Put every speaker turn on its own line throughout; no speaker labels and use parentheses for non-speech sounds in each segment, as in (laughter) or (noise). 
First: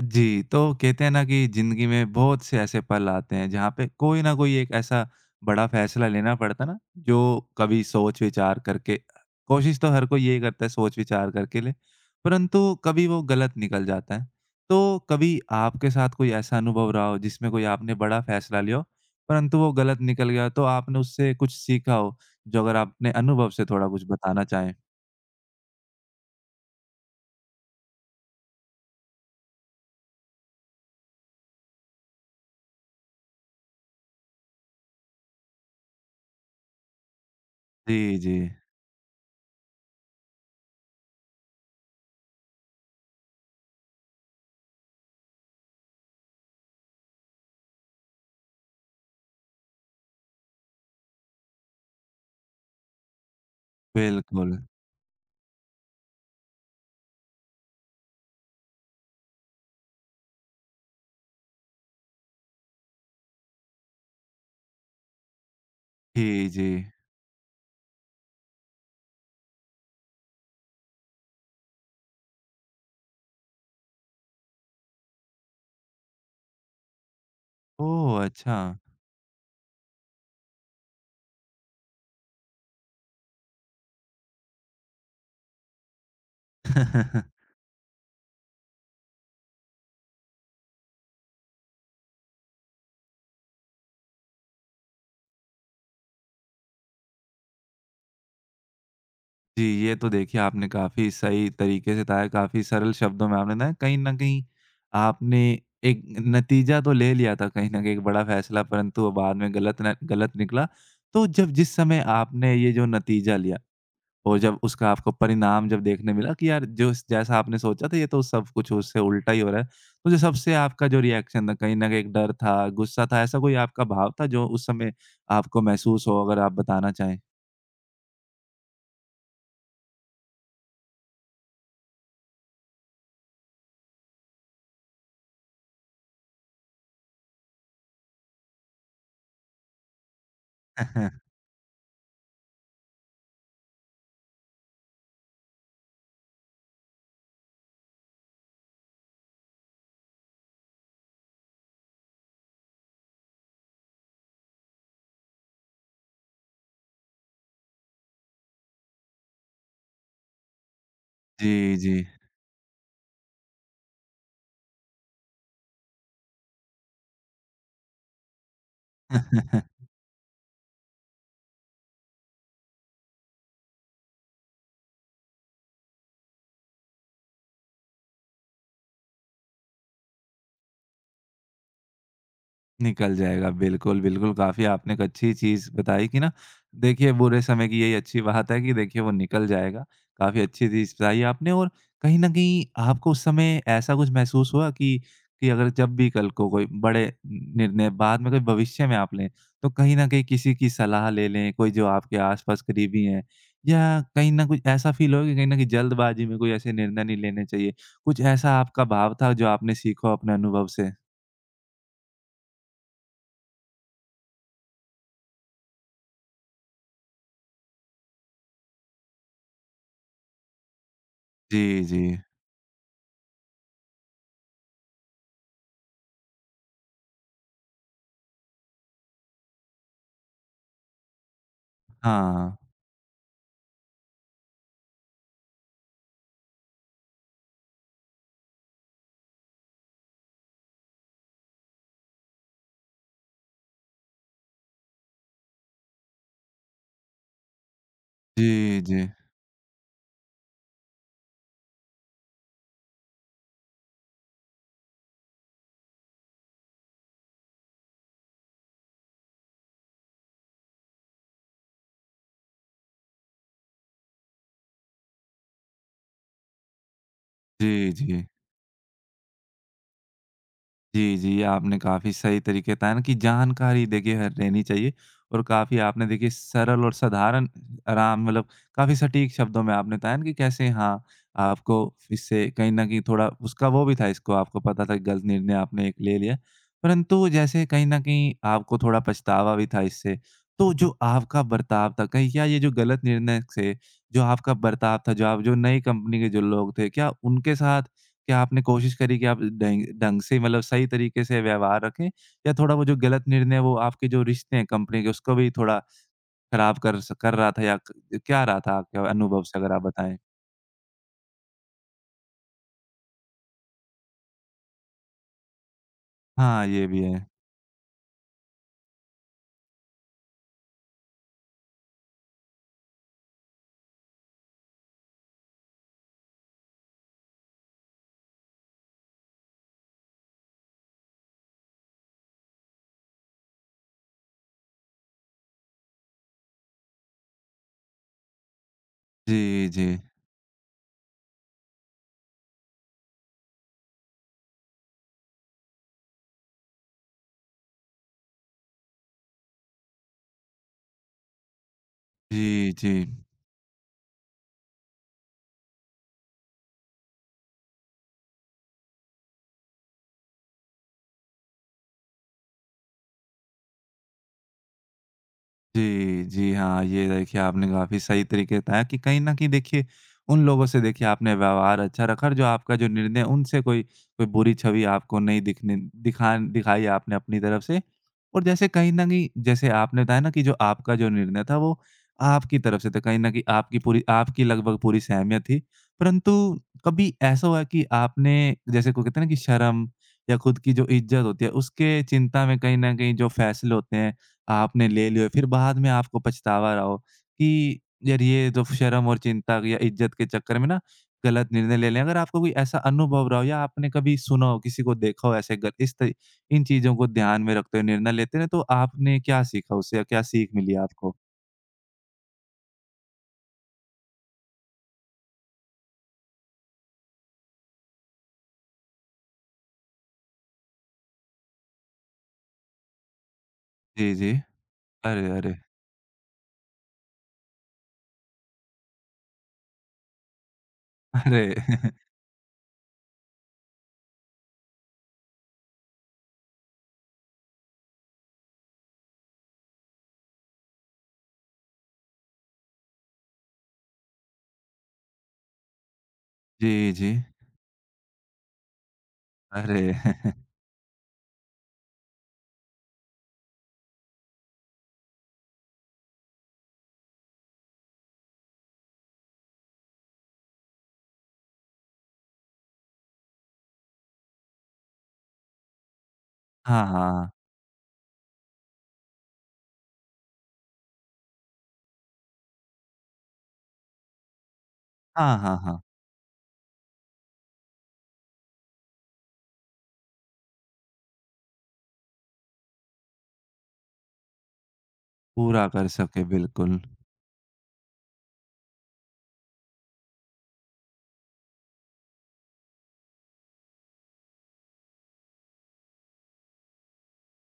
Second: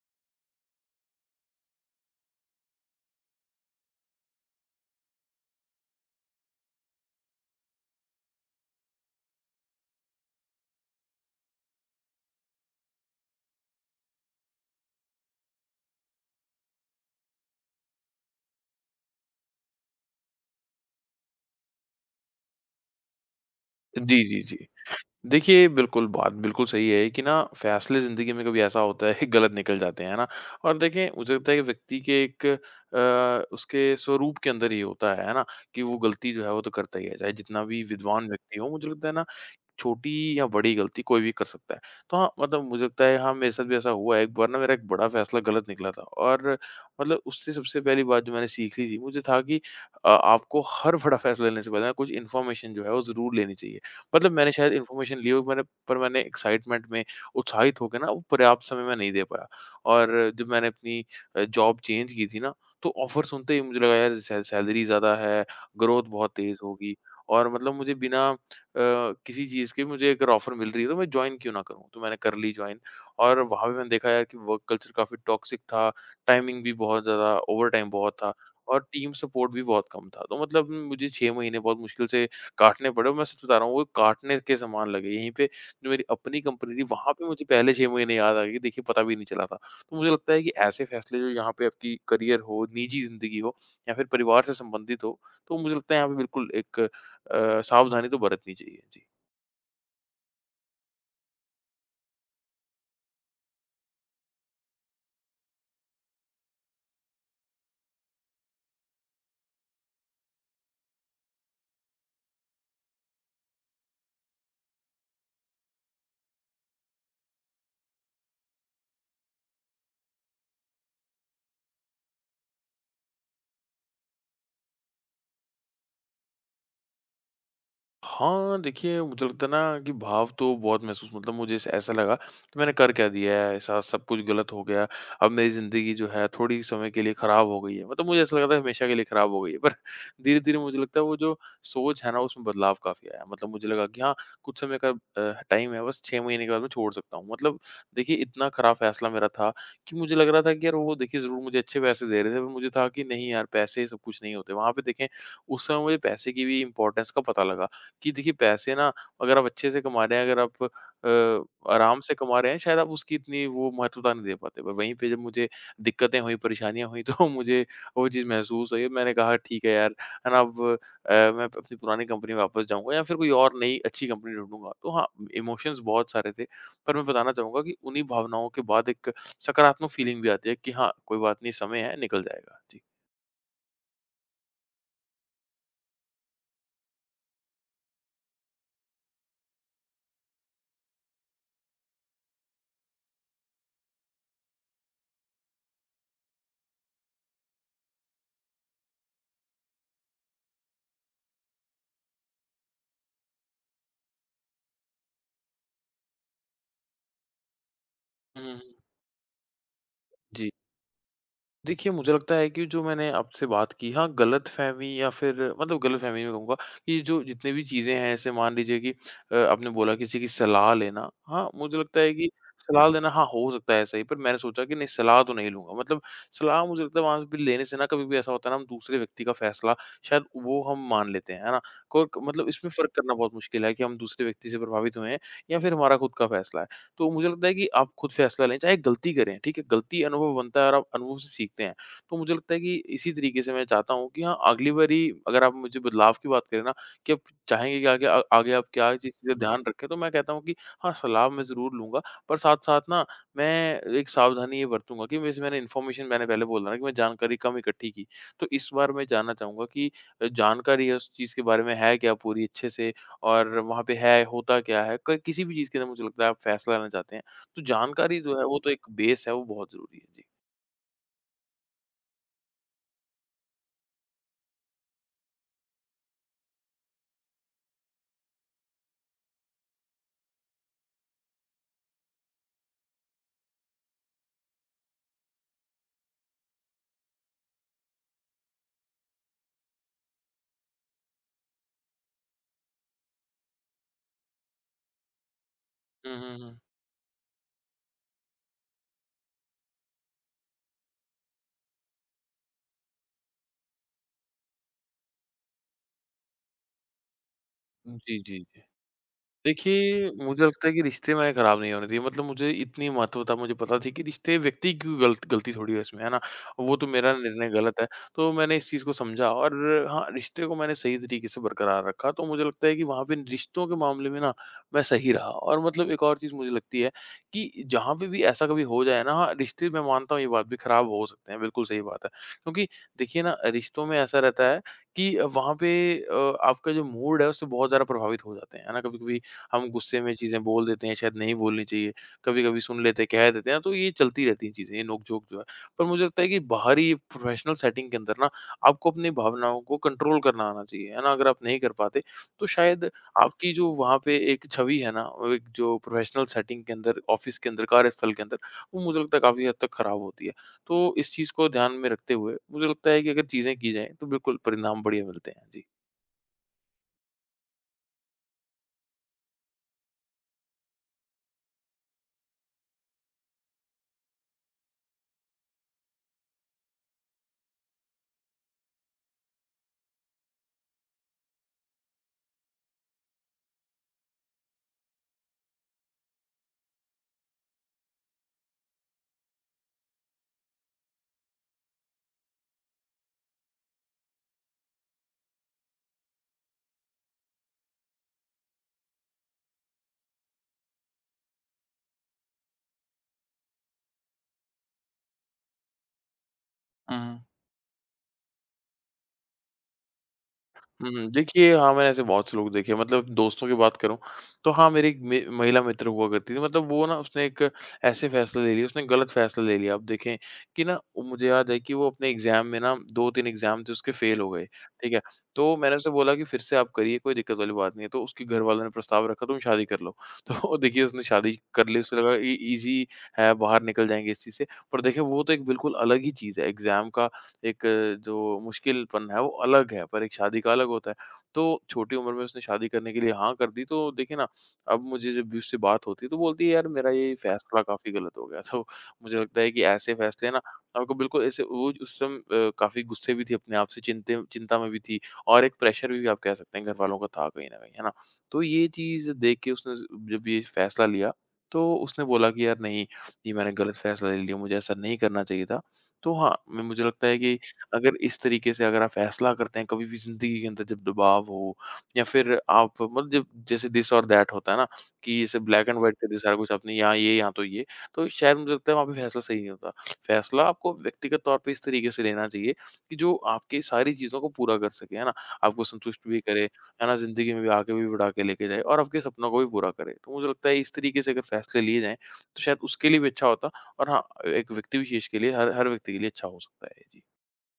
जी, तो कहते हैं ना कि ज़िंदगी में बहुत से ऐसे पल आते हैं, जहाँ पे कोई ना कोई एक ऐसा बड़ा फैसला लेना पड़ता है ना, जो कभी सोच-विचार करके कोशिश तो हर कोई यही करता है सोच-विचार करके ले, परंतु कभी वो गलत निकल जाता है। तो कभी आपके साथ कोई ऐसा अनुभव रहा हो, जिसमें कोई आपने बड़ा फैसला लिया हो, परंतु वो गलत निकल गया, तो आपने उससे कुछ सीखा हो? जो अगर आप अपने अनुभव से थोड़ा कुछ
जी, जी,
बताना
जी।
चाहें?
देखिए, बिल्कुल बात बिल्कुल सही है कि ना फ़ैसले ज़िंदगी में कभी ऐसा होता है (laughs) गलत निकल जाते हैं, है ना? और देखें मुझे लगता है कि व्यक्ति के एक उसके स्वरूप के अंदर ये होता है ना? कि वो गलती जो है वो तो करता ही है, चाहे जितना भी
जी,
विद्वान
जी।
व्यक्ति हो मुझे लगता है ना छोटी या बड़ी गलती कोई भी कर सकता है। तो हाँ, मतलब मुझे लगता है हाँ, मेरे साथ भी ऐसा हुआ है। एक बार ना मेरा एक बड़ा फैसला गलत निकला था और मतलब उससे सबसे पहली बात जो मैंने सीख ली थी, मुझे था कि आपको हर बड़ा फैसला लेने से पहले ना कुछ इन्फॉर्मेशन जो है वो ज़रूर लेनी चाहिए। मतलब मैंने
बिल्कुल।
शायद इन्फॉर्मेशन ली हो मैंने पर मैंने एक्साइटमेंट में उत्साहित होके ना वो पर्याप्त समय मैं नहीं दे पाया। और जब मैंने अपनी जॉब चेंज की थी ना, तो ऑफ़र सुनते ही मुझे लगा यार सै सैलरी ज़्यादा है, ग्रोथ बहुत
जी,
तेज़
जी।
होगी और मतलब मुझे बिना अ, किसी चीज़ की मुझे अगर ऑफ़र मिल रही है तो मैं जॉइन क्यों ना करूँ? तो मैंने कर ली जॉइन और वहाँ भी मैंने देखा यार कि वर्क कल्चर काफ़ी टॉक्सिक था, टाइमिंग भी बहुत ज़्यादा, ओवरटाइम बहुत
ओह!
था
अच्छा।
और टीम सपोर्ट भी बहुत कम था। तो मतलब मुझे 6 महीने बहुत मुश्किल से काटने पड़े और मैं सच बता रहा हूँ वो काटने के समान लगे। यहीं पे जो मेरी अपनी कंपनी थी वहाँ पे मुझे
(laughs)
पहले 6 महीने याद आ गए कि देखिए पता भी नहीं चला था। तो मुझे लगता है कि ऐसे फ़ैसले जो यहाँ पे आपकी करियर हो, निजी ज़िंदगी हो या फिर परिवार से संबंधित हो, तो मुझे लगता है यहाँ पे बिल्कुल एक सावधानी तो बरतनी चाहिए। जी।
जी, ये तो देखिए आपने काफ़ी सही तरीके से बताया, काफ़ी सरल शब्दों में आपने ना कहीं न कहीं आपने एक नतीजा तो ले लिया था कहीं न कहीं एक बड़ा फ़ैसला परंतु वो बाद में गलत न गलत निकला। तो जब जिस समय आपने ये जो नतीजा लिया और जब उसका आपको परिणाम जब देखने मिला कि यार जो जैसा आपने सोचा था ये तो सब कुछ उससे उल्टा ही हो रहा है। तो जो सबसे आपका जो रिएक्शन था कहीं न कहीं एक डर था, गुस्सा था, ऐसा कोई आपका भाव था जो उस समय आपको महसूस हो अगर आप बताना चाहें?
हाँ, देखिए मुझे लगता है ना कि भाव तो बहुत महसूस मतलब मुझे ऐस ऐसा लगा कि मैंने कर क्या दिया है? ऐसा सब कुछ गलत हो गया। अब मेरी ज़िंदगी जो है थोड़ी समय के लिए ख़राब हो गई है। मतलब मुझे ऐसा लगा था हमेशा के लिए ख़राब हो गई है। पर (laughs) धीरे-धीरे मुझे लगता है वो
(laughs)
जो सोच है ना उसमें बदलाव काफ़ी आया। मतलब मुझे लगा कि हाँ, कुछ समय का टाइम है बस 6 महीने के बाद मैं छोड़ सकता हूँ। मतलब देखिए इतना ख़राब फ़ैसला मेरा था कि मुझे लग रहा था कि यार वो देखिए ज़रूर मुझे अच्छे पैसे दे रहे थे पर मुझे था कि नहीं यार पैसे सब कुछ नहीं होते। वहाँ पे देखें उस समय मुझे पैसे की भी इम्पोर्टेंस का पता लगा। कि देखिए पैसे ना अगर आप अच्छे से कमा रहे हैं, अगर आप
जी, जी।
आराम से कमा रहे हैं शायद आप उसकी इतनी वो महत्वता नहीं दे पाते। पर वहीं पे जब मुझे दिक्कतें हुई, परेशानियाँ हुई तो (laughs) मुझे वो चीज़ महसूस हुई। मैंने कहा ठीक है
(laughs)
यार, है ना अब मैं अपनी पुरानी कंपनी में वापस जाऊँगा या फिर कोई और नई अच्छी कंपनी ढूँढूँगा। तो हाँ, इमोशंस बहुत सारे थे। पर मैं बताना चाहूँगा कि उन्हीं भावनाओं के बाद एक सकारात्मक फीलिंग भी आती है कि हाँ, कोई बात नहीं समय है निकल जाएगा। जी।
निकल जाएगा। बिल्कुल, बिल्कुल, काफ़ी आपने एक अच्छी चीज़ बताई कि ना देखिए बुरे समय की यही अच्छी बात है कि देखिए वो निकल जाएगा। काफ़ी अच्छी चीज़ बताई आपने और कहीं न कहीं आपको उस समय ऐसा कुछ महसूस हुआ कि अगर जब भी कल को कोई बड़े निर्णय बाद में कोई भविष्य में आप लें, तो कहीं न कहीं किसी की सलाह ले लें, कोई जो आपके आस-पास करीबी हैं या कहीं न कुछ ऐसा फ़ील हो कि कहीं न कहीं जल्दबाज़ी में कोई ऐसे निर्णय नहीं लेने चाहिए? कुछ
हुँ, हुँ,
ऐसा
हुँ।
आपका भाव था जो आपने सीखा हो अपने
जी।
अनुभव से?
देखिए, मुझे लगता है कि जो मैंने आपसे बात की, हाँ, गलतफ़हमी या फिर मतलब गलतफ़हमी मैं कहूँगा कि जो जितनी भी चीज़ें हैं, जैसे मान लीजिए कि आपने बोला किसी की सलाह लेना। हाँ, मुझे
जी,
लगता
जी।
है कि सलाह लेना हाँ, हो सकता है ऐसा ही, पर मैंने सोचा कि नहीं, सलाह तो नहीं लूँगा। मतलब सलाह मुझे लगता है वहाँ पे लेने से ना कभी-कभी ऐसा होता है ना, हम दूसरे व्यक्ति का फ़ैसला शायद वो हम मान लेते हैं, है ना? को मतलब
हाँ।
इसमें फ़र्क करना बहुत मुश्किल है कि हम दूसरे व्यक्ति से प्रभावित हुए हैं या फिर हमारा खुद का फ़ैसला है। तो मुझे लगता है कि आप खुद फैसला लें, चाहे गलती करें, ठीक है? गलती अनुभव बनता है और आप अनुभव से सीखते हैं। तो मुझे लगता है कि इसी तरीके से मैं चाहता हूँ कि हाँ, अगली बारी अगर आप मुझे बदलाव की बात करें ना कि आप चाहेंगे कि आगे आप
जी,
क्या
जी।
चीज़ का ध्यान रखें, तो मैं कहता हूँ कि हाँ, सलाह मैं ज़रूर लूँगा, पर साथ-साथ ना मैं एक सावधानी ये बरतूँगा कि वैसे मैंने पहले बोला ना कि मैं जानकारी कम इकट्ठी की। तो इस बार मैं जानना चाहूँगा कि जानकारी है उस चीज़ के बारे में है क्या पूरी अच्छे से? और वहाँ पे है, होता क्या है, क किसी भी चीज़ के अंदर मुझे लगता है आप फ़ैसला लेना चाहते हैं, तो
जी,
जानकारी
जी।
जो है वो तो एक बेस है, वो बहुत ज़रूरी है। जी।
जी, जी, आपने काफ़ी सही तरीके बताया ना कि जानकारी देखिए ह रहनी चाहिए और काफ़ी आपने देखिए सरल और साधारण आराम मतलब काफ़ी सटीक शब्दों में आपने बताया ना कि कैसे हाँ, आपको इससे कहीं न कहीं थोड़ा उसका वो भी था इसको आपको पता था कि गलत निर्णय आपने एक ले लिया। परंतु जैसे कहीं न कहीं आपको थोड़ा पछतावा भी था इससे। तो जो आपका बर्ताव था कहीं क्या ये जो गलत निर्णय से जो आपका बर्ताव था, जो आप जो नई
हुँ,
कंपनी के
हुँ,
जो
हुँ।
लोग थे, क्या उनके साथ क्या आपने कोशिश करी कि आप ढंग ढंग से मतलब सही तरीके से व्यवहार रखें या थोड़ा वो जो गलत निर्णय है वो आपके जो रिश्ते हैं कंपनी के उसको भी थोड़ा खराब कर रहा था या क
जी, जी,
क्या
जी।
रहा था आपके अनुभव से अगर आप
देखिए,
बताएँ?
मुझे लगता है कि रिश्ते मैंने खराब नहीं होने दिए मतलब मुझे इतनी महत्वता मुझे पता थी कि रिश्ते व्यक्ति की गलती थोड़ी है इसमें, है ना?
हाँ,
वो तो
ये भी
मेरा
है।
निर्णय गलत है, तो मैंने इस चीज़ को समझा और हाँ, रिश्ते को मैंने सही तरीके से बरकरार रखा, तो मुझे लगता है कि वहाँ पे रिश्तों के मामले में ना, मैं सही रहा और मतलब एक और चीज़ मुझे लगती है कि जहाँ पे भी ऐसा कभी हो जाए ना, हाँ, रिश्ते मैं मानता हूँ ये बात भी खराब हो सकते हैं, बिल्कुल सही बात है। क्योंकि देखिए ना, रिश्तों में ऐसा रहता है कि वहाँ पे अ, आपका जो मूड है उससे बहुत ज़्यादा प्रभावित हो जाते हैं, है ना? कभी-कभी हम
जी, जी।
गुस्से में चीज़ें बोल देते हैं, शायद नहीं बोलनी चाहिए। कभी-कभी सुन लेते हैं, कह देते हैं ना, तो ये चलती रहती हैं चीज़ें, ये नोक-झोंक जो है। पर मुझे लगता है कि बाहरी प्रोफ़ेशनल सेटिंग के अंदर ना, आपको अपनी भावनाओं को कंट्रोल करना आना चाहिए, है ना? अगर आप नहीं कर पाते, तो
जी,
शायद
जी।
आपकी जो वहाँ पे एक छवि है ना, वो एक जो प्रोफ़ेशनल सेटिंग के अंदर, ऑफ़िस के अंदर, कार्यस्थल के अंदर, वो मुझे लगता है काफ़ी हद तक खराब होती है। तो इस चीज़ को ध्यान में रखते हुए, मुझे लगता है कि अगर चीज़ें की जाएँ, तो बिल्कुल परिणाम बढ़िया मिलते हैं। जी।
जी, जी। हाँ, ये देखिए आपने काफ़ी सही तरीके बताया कि कहीं न कहीं देखिए उन लोगों से देखिए आपने व्यवहार अच्छा रखा और जो आपका जो निर्णय उनसे कोई कोई बुरी छवि आपको नहीं दिखने दिखा दिखाई आपने अपनी तरफ से। और जैसे कहीं न कहीं जैसे आपने बताया ना कि जो आपका जो निर्णय था वो आपकी तरफ से था। कहीं न कहीं आपकी पूरी आपकी लगभग पूरी सहमत थी। परंतु कभी ऐसा हुआ है कि आपने जैसे को कहते हैं ना कि शर्म या खुद की जो इज़्ज़त होती है उसके चिंता में कहीं न कहीं जो फैसले होते हैं आपने ले लियो, फिर बाद में आपको पछतावा रहा हो कि यार ये तो शर्म और चिंता या इज्जत के चक्कर में ना गलत निर्णय ले लें। अगर आपको कोई ऐसा अनुभव रहा हो या आपने कभी सुना हो, किसी को देखा हो ऐसे ग इस त इन चीज़ों को
हुँ।
ध्यान में रखते हुए निर्णय लेते हैं, तो आपने क्या सीखा उससे या क्या सीख मिली
हुँ, हुँ।
आपको?
देखिए, हाँ, मैंने ऐसे बहुत से लोग देखे हैं मतलब दोस्तों की बात करूँ, तो हाँ, मेरी एक मे महिला मित्र हुआ करती थी मतलब वो ना उसने एक ऐसे फ़ैसला ले लिया, उसने गलत फ़ैसला ले लिया। अब देखें कि ना वो- मुझे याद है कि वो अपने एग्ज़ाम में ना 2-3 एग्ज़ाम थे उसके
जी,
फ़ेल हो
जी।
गए, ठीक है?
अरे, अरे!
तो मैंने उससे बोला कि, "फिर से आप करिए, कोई दिक्कत वाली बात नहीं है।" तो उसके घर वालों ने प्रस्ताव रखा, "तुम शादी कर लो।" (laughs) तो वो देखिए उसने शादी
अरे!
कर ली, उसे
(laughs)
लगा इ ईज़ी है, बाहर निकल जाएँगे इस चीज़ से। पर देखिए वो तो एक बिल्कुल अलग ही चीज़ है एग्ज़ाम का एक जो मुश्किलपन है वो अलग है, पर एक शादी का अलग होता है। तो छोटी उम्र में उसने शादी करने के लिए हाँ कर दी, तो देखिए ना अब मुझे जब भी उससे बात होती है तो बोलती है यार मेरा
जी, जी।
ये फैसला काफ़ी गलत हो गया। (laughs) तो मुझे लगता है कि
अरे!
ऐसे फैसले
(laughs)
ना आपको बिल्कुल ऐसे वो उस समय काफ़ी गुस्से भी थी अपने आप से, चिंते चिंता में भी थी और एक प्रेशर भी आप कह सकते हैं घर वालों का था कहीं न कहीं, है ना? तो ये चीज़ देख के उसने जब ये फैसला लिया, तो उसने बोला कि यार नहीं, ये मैंने गलत फैसला ले लिया, मुझे ऐसा नहीं करना चाहिए था। तो हाँ, म मुझे
हाँ,
लगता है
हाँ।
कि अगर इस तरीके से अगर आप फ़ैसला करते हैं कभी भी ज़िंदगी के अंदर जब दबाव हो या फिर आप मतलब जब जैसे दिस और दैट होता है ना कि
हाँ,
जैसे
हाँ,
ब्लैक एंड
हाँ।
व्हाइट कर दिया सारा कुछ आपने यहाँ ये, यहाँ तो ये, तो शायद मुझे लगता है वहाँ पे फ़ैसला सही नहीं होता। फ़ैसला आपको व्यक्तिगत तौर पे इस तरीके से लेना चाहिए कि जो आपकी सारी चीज़ों को पूरा कर सके, है ना? आपको
पूरा कर
संतुष्ट भी
सके,
करे,
बिल्कुल।
है ना? ज़िंदगी में भी आगे भी बढ़ा के लेके जाए और आपके सपनों को भी पूरा करे। तो मुझे लगता है इस तरीके से अगर फ़ैसले लिए जाएँ, तो शायद उसके लिए भी अच्छा होता और हाँ, एक व्यक्ति विशेष के लिए हर हर व्यक्ति के लिए अच्छा हो सकता है। जी।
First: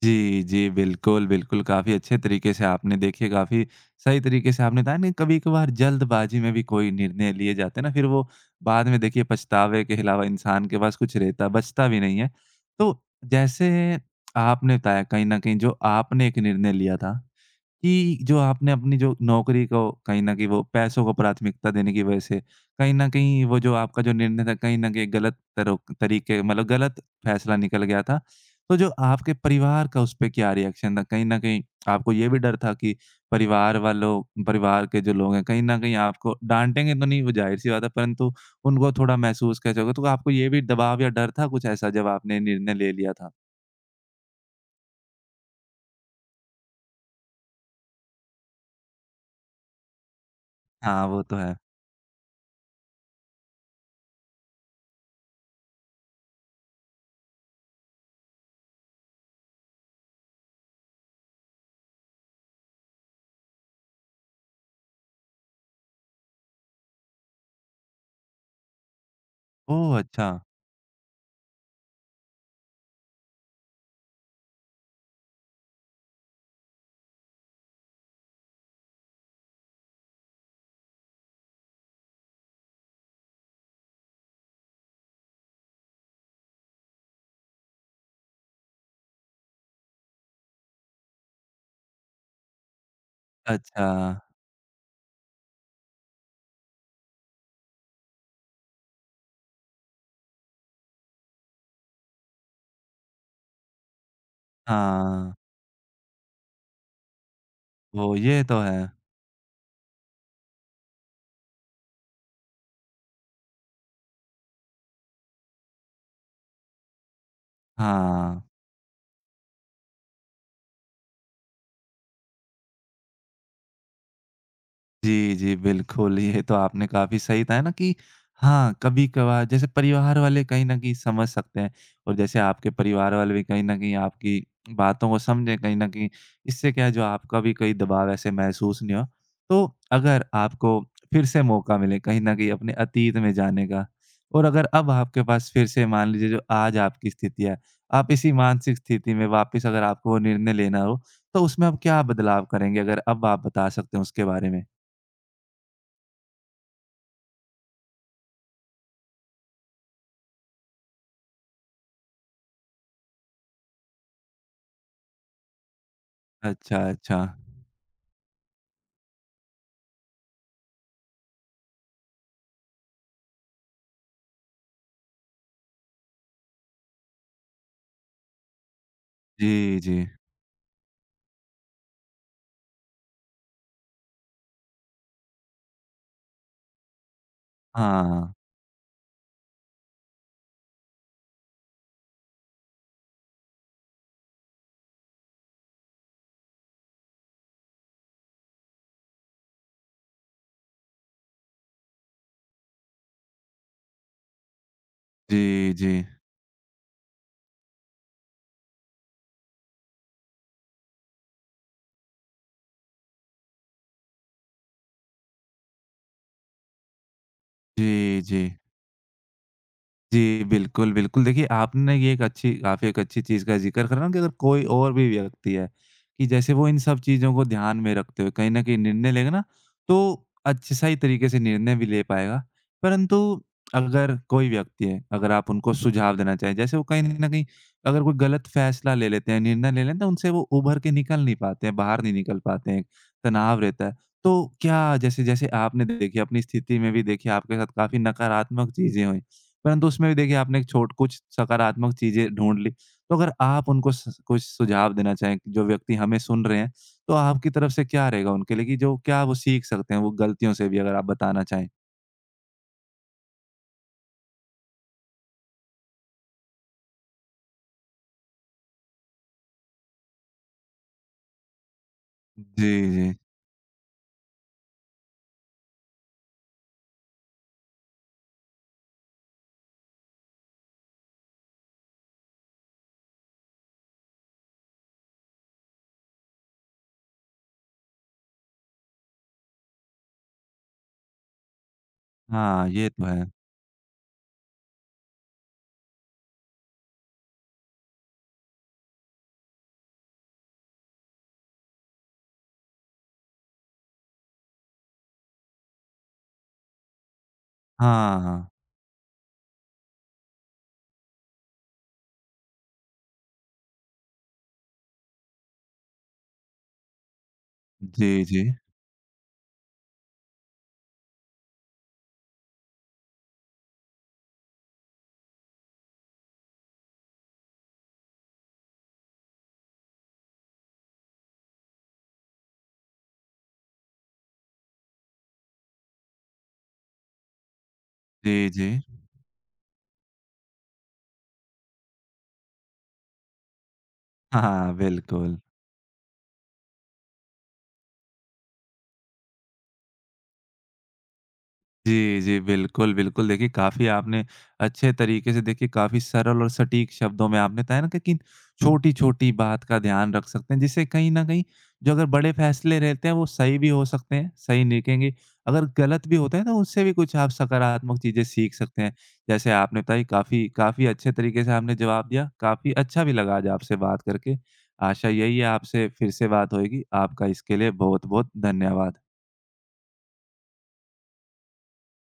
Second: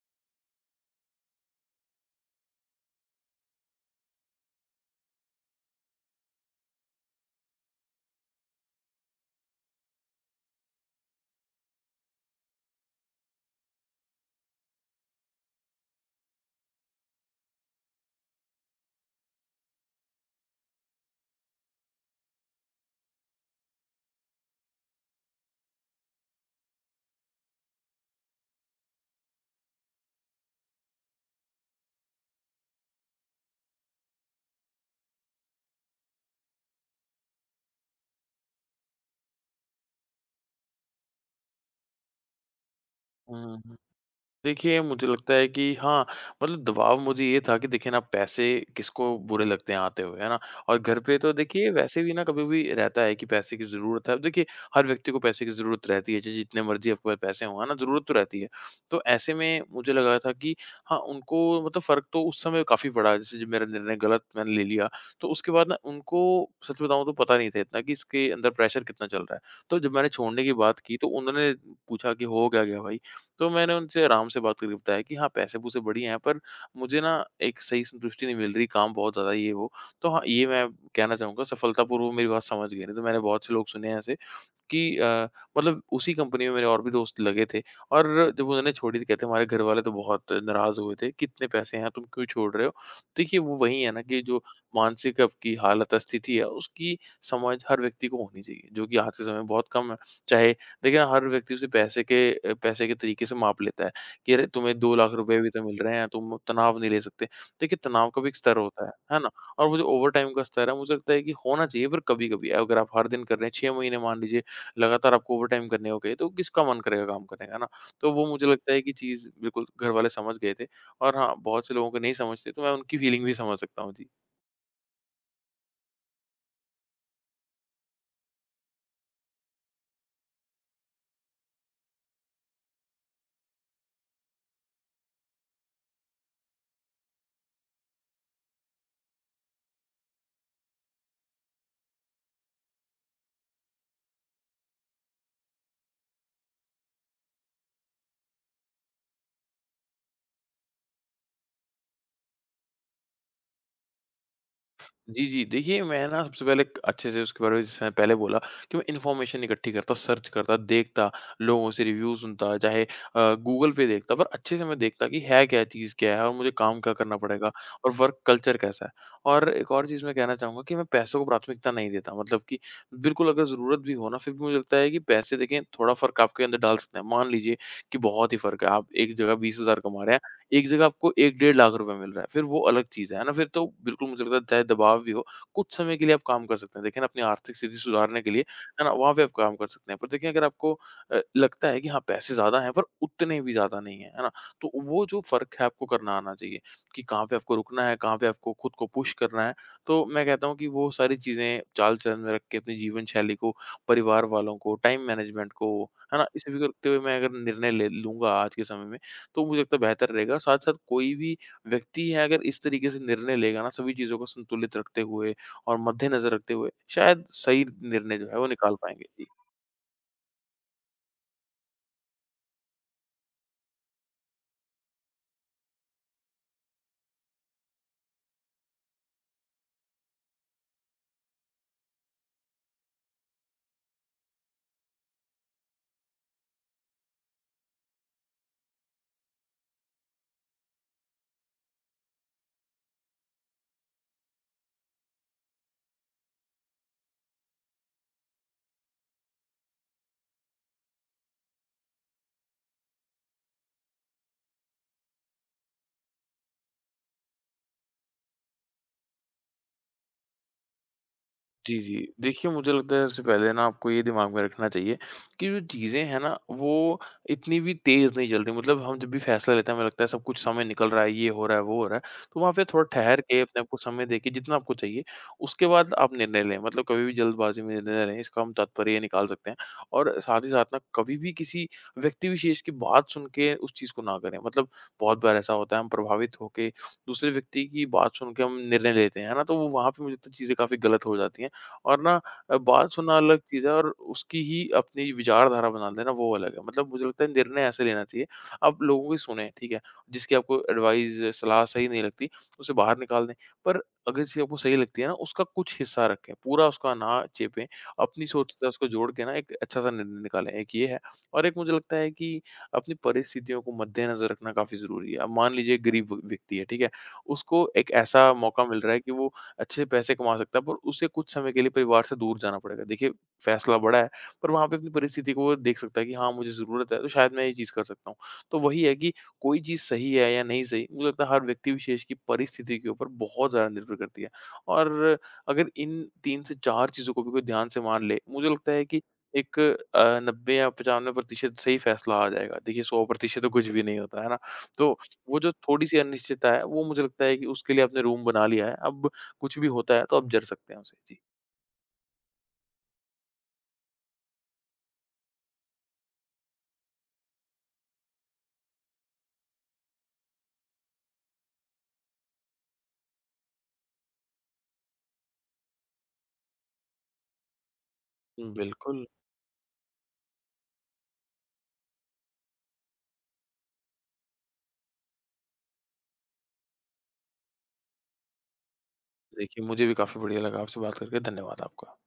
जी, जी। बिल्कुल, बिल्कुल। काफ़ी अच्छे तरीके से आपने देखिए काफ़ी सही तरीके से आपने बताया नहीं कभी-कभार जल्दबाज़ी में भी कोई निर्णय लिए जाते हैं ना फिर वो बाद में देखिए पछतावे के अलावा इंसान के पास कुछ रहता बचता भी नहीं है। तो जैसे आपने बताया कहीं न कहीं जो आपने एक निर्णय लिया था कि जो आपने अपनी जो नौकरी को कहीं न कहीं वो पैसों को प्राथमिकता देने की वजह से, कहीं न कहीं वो जो आपका जो निर्णय था कहीं न कहीं गलत तरो तरीके मतलब गलत फैसला निकल गया था। तो जो आपके परिवार का उस पे क्या रिएक्शन था? कहीं न कहीं आपको ये भी डर था कि परिवार के जो लोग हैं कहीं न कहीं आपको डाँटेंगे तो नहीं वो ज़ाहिर-सी बात है परंतु उनको थोड़ा महसूस कैसे होगा? तो आपको ये भी दबाव या डर था कुछ ऐसा जब आपने निर्णय ले लिया था?
हुँ। देखिए, मुझे लगता है कि हाँ, मतलब दबाव मुझे ये था कि देखिए ना पैसे किसको बुरे लगते हैं आते हुए, है ना? और घर
हाँ,
पे
वो
तो
तो है।
देखिए वैसे भी ना कभी-कभी रहता है कि पैसे की ज़रूरत है। अब देखिए हर व्यक्ति को पैसे की ज़रूरत रहती है, चाहे जितने मर्ज़ी आपके पास पैसे हों, है ना? ज़रूरत तो रहती है। तो ऐसे में मुझे लगा था कि हाँ, उनको मतलब फ़र्क तो उस समय काफ़ी पड़ा, जैसे जब मेरा निर्णय गलत मैंने ले लिया, तो उसके बाद ना उनको सच बताऊँ तो पता नहीं था इतना कि इसके अंदर प्रेशर कितना चल रहा है। तो जब
ओह!
मैंने
अच्छा।
छोड़ने की बात की, तो उन्होंने पूछा कि, "हो क्या गया भाई? तो मैंने उनसे आराम से बात करके बताया कि हाँ, पैसे-पूसे बढ़िया हैं पर मुझे ना एक सही संतुष्टि नहीं मिल रही, काम बहुत ज़्यादा ये वो। तो हाँ, ये मैं कहना चाहूँगा सफलतापूर्वक मेरी बात समझ गए, नहीं तो मैंने बहुत से लोग सुने हैं ऐसे कि अ, मतलब उसी कंपनी में मेरे और भी दोस्त लगे थे और जब उन्होंने छोड़ी तो कहते हमारे घर वाले तो बहुत नाराज़ हुए थे, कितने पैसे हैं, तुम क्यों छोड़ रहे हो? देखिए वो वही
अच्छा।
है ना कि जो मानसिक आपकी हालत है, स्थिति है, उसकी समझ हर व्यक्ति को होनी चाहिए, जो कि आज के समय में बहुत कम है। चाहे देखिए ना, हर व्यक्ति उसे पैसे के तरीके से माप लेता है कि अरे तुम्हें 2 लाख
हाँ।
रुपए भी तो मिल रहे हैं, तुम तनाव नहीं ले सकते। देखिए तनाव
तो
का भी एक
ये
स्तर
तो है।
होता है ना? और वो जो ओवरटाइम का स्तर है, मुझे लगता है कि होना चाहिए पर कभी-कभी अगर आप हर दिन कर रहे हैं, 6 महीने मान लीजिए लगातार आपको ओवरटाइम करने हो गए, तो किसका मन करेगा काम करने का, है ना? तो वो
हाँ,
मुझे लगता है कि चीज़ बिल्कुल घर वाले समझ गए थे और हाँ, बहुत से लोगों को नहीं समझते, तो मैं उनकी फीलिंग भी समझ सकता हूँ। जी।
जी, जी, बिल्कुल, ये तो आपने काफ़ी सही कहा है ना कि हाँ, कभी-कभार जैसे परिवार वाले कहीं न कहीं समझ सकते हैं और जैसे आपके परिवार वाले भी कहीं न कहीं आपकी बातों को समझें कहीं न कहीं, इससे क्या है जो आपका भी कोई दबाव ऐसे महसूस नहीं हो। तो अगर आपको फिर से मौका मिले कहीं न कहीं अपने अतीत में जाने का और अगर अब आपके पास फिर से मान लीजिए जो आज आपकी स्थिति है, आप इसी मानसिक स्थिति में वापस अगर आपको वो निर्णय लेना हो, तो उसमें आप क्या बदलाव करेंगे? अगर अब आप बता सकते हो उसके बारे में?
जी, जी। देखिए, मैं ना सबसे पहले क अच्छे से उसके बारे में जैसे मैंने पहले बोला कि मैं इन्फॉर्मेशन इकट्ठी करता, सर्च करता, देखता, लोगों से रिव्यू सुनता, गूगल पे देखता, पर अच्छे से मैं देखता कि है क्या चीज़, क्या है और मुझे
अच्छा,
काम क्या करना
अच्छा।
पड़ेगा और वर्क कल्चर कैसा है। और एक और चीज़ मैं कहना चाहूँगा कि मैं पैसों को प्राथमिकता नहीं देता, मतलब कि बिल्कुल अगर ज़रूरत भी हो ना, फिर भी मुझे लगता है कि पैसे देखें, थोड़ा फ़र्क आपके अंदर डाल सकते हैं। मान लीजिए कि बहुत ही फ़र्क है, आप एक जगह 20,000
जी, जी।
कमा रहे हैं। एक जगह आपको 1 डेढ़ लाख रुपए मिल रहा है, फिर वो अलग चीज़ है ना? फिर तो बिल्कुल मुझे लगता है चाहे दबाव भी हो, कुछ समय के लिए आप काम कर सकते हैं। देखिए ना अपनी आर्थिक स्थिति सुधारने के
हाँ।
लिए, है ना? वहाँ पे आप काम कर सकते हैं। पर देखिए अगर आपको लगता है कि हाँ, पैसे ज़्यादा हैं पर उतने भी ज़्यादा नहीं हैं, है ना? तो वो जो फ़र्क है आपको करना आना चाहिए कि कहाँ पे आपको रुकना है, कहाँ पे आपको खुद को पुश करना है। तो मैं कहता हूँ कि वो सारी चीज़ें चाल-चलन में रख के अपनी जीवन शैली को, परिवार वालों को, टाइम मैनेजमेंट
जी,
को,
जी।
है ना? इसे भी करते हुए मैं अगर निर्णय ले लूँगा आज के समय में तो मुझे लगता है बेहतर रहेगा। साथ-साथ कोई भी व्यक्ति है अगर इस तरीके से निर्णय लेगा ना सभी चीज़ों को संतुलित रखते हुए और मद्देनज़र रखते हुए, शायद सही निर्णय
जी,
जो है
जी।
वो निकाल पाएँगे। जी।
जी, बिल्कुल, बिल्कुल। देखिए, आपने ये एक अच्छी काफ़ी एक अच्छी चीज़ का ज़िक्र करा ना कि अगर कोई और भी व्यक्ति है कि जैसे वो इन सब चीज़ों को ध्यान में रखते हुए कहीं न कहीं निर्णय लेगा ना, तो अच्छे सही तरीके से निर्णय भी ले पाएगा। परंतु अगर कोई व्यक्ति है, अगर आप उनको सुझाव देना चाहें, जैसे वो कहीं न कहीं अगर कोई गलत फ़ैसला ले लेते हैं, निर्णय ले लेते हैं, तो उनसे वो उभर के निकल नहीं पाते हैं, बाहर नहीं निकल पाते हैं, तनाव रहता है। तो क्या जैसे जैसे आपने देखिए अपनी स्थिति में भी देखिए आपके साथ काफ़ी नकारात्मक चीज़ें हुई। परंतु उसमें भी देखिए आपने एक छोट कुछ सकारात्मक चीज़ें ढूँढ ली। तो अगर आप उनको स कुछ सुझाव देना चाहें, कि जो व्यक्ति हमें सुन रहे हैं, तो आपकी तरफ से क्या रहेगा उनके लिए कि जो क्या वो सीख सकते हैं, वो गलतियों से भी अगर आप बताना चाहें?
जी, जी। देखिए, मुझे लगता है सबसे पहले ना आपको ये दिमाग में रखना चाहिए कि जो चीज़ें हैं ना, वो इतनी भी तेज़ नहीं चलती। मतलब हम जब भी फैसला लेते हैं, हमें लगता है सब कुछ समय निकल रहा है, ये हो रहा है, वो हो रहा है। तो वहाँ पे
जी,
थोड़ा
जी।
ठहर के अपने आप को समय देके जितना आपको चाहिए, उसके बाद आप निर्णय लें। मतलब कभी भी जल्दबाज़ी में निर्णय ना लें, इसका हम तात्पर्य ये निकाल सकते हैं। और साथ ही साथ ना कभी भी किसी व्यक्ति विशेष की बात सुन के उस चीज़ को ना करें। मतलब बहुत बार ऐसा होता है, हम प्रभावित होके दूसरे व्यक्ति की बात सुन के हम निर्णय लेते हैं, है ना? तो वो वहाँ पे मुझे लगता है चीज़ें काफ़ी गलत हो जाती हैं। और
हाँ, ये
बात
तो
सुनना
है।
अलग चीज़ है और उसकी ही अपनी विचारधारा बना लेना वो अलग है। मतलब मुझे लगता है निर्णय ऐसे लेना चाहिए, आप लोगों की सुनें, ठीक है? जिसकी आपको एडवाइस, सलाह सही नहीं लगती, उसे बाहर निकाल दें। पर अगर चीज़ आपको सही लगती है ना, उसका कुछ हिस्सा रखें, पूरा उसका ना चेपें,
हाँ,
अपनी
हाँ।
सोच से उसको जोड़ के ना एक अच्छा-सा निर्णय निकालें, एक ये है। और एक मुझे लगता है कि अपनी परिस्थितियों को मद्देनज़र रखना काफ़ी ज़रूरी है। अब मान लीजिए एक गरीब व्यक्ति है, ठीक है? उसको एक
जी,
ऐसा
जी।
मौका मिल रहा है कि वो अच्छे पैसे कमा सकता है, पर उसे कुछ समय के लिए परिवार से दूर जाना पड़ेगा। देखिए, फ़ैसला बड़ा है, पर वहाँ पे अपनी परिस्थिति को वो देख सकता है कि हाँ, मुझे ज़रूरत है, तो शायद मैं ये चीज़ कर सकता हूँ। तो वही है कि कोई चीज़ सही है या नहीं सही, मुझे लगता है हर व्यक्ति विशेष की परिस्थिति के ऊपर बहुत ज़्यादा निर्भर करती है और अगर इन 3 से 4 चीज़ों को भी कोई ध्यान से मान ले, मुझे
जी, जी।
लगता है कि 90 या 95% सही फ़ैसला आ जाएगा। देखिए, 100% तो कुछ भी नहीं होता, है ना?
हाँ, हाँ,
तो
बिल्कुल।
वो जो थोड़ी-सी अनिश्चितता है, वो मुझे लगता है कि उसके लिए आपने रूम बना लिया है, अब कुछ भी होता है तो आप जर सकते हैं उसे। जी।
जी, जी। बिल्कुल, बिल्कुल। देखिए, काफ़ी आपने अच्छे तरीके से देखिए काफ़ी सरल और सटीक शब्दों में आपने बताया ना कि किन छोटी-छोटी बात का ध्यान रख सकते हैं, जिससे कहीं न कहीं जो अगर बड़े फैसले रहते हैं, वो सही भी हो सकते हैं, सही निकलेंगे। अगर गलत भी होते हैं, तो उससे भी कुछ आप सकारात्मक चीज़ें सीख सकते हैं।
बिल्कुल।
जैसे आपने बताई, काफ़ी काफ़ी अच्छे तरीके से आपने जवाब दिया। काफ़ी अच्छा भी लगा आज आपसे बात करके। आशा यही है, आपसे फिर से बात होएगी। आपका इसके लिए बहुत-बहुत धन्यवाद।
देखिए, मुझे भी काफ़ी बढ़िया लगा आपसे बात करके। धन्यवाद आपका।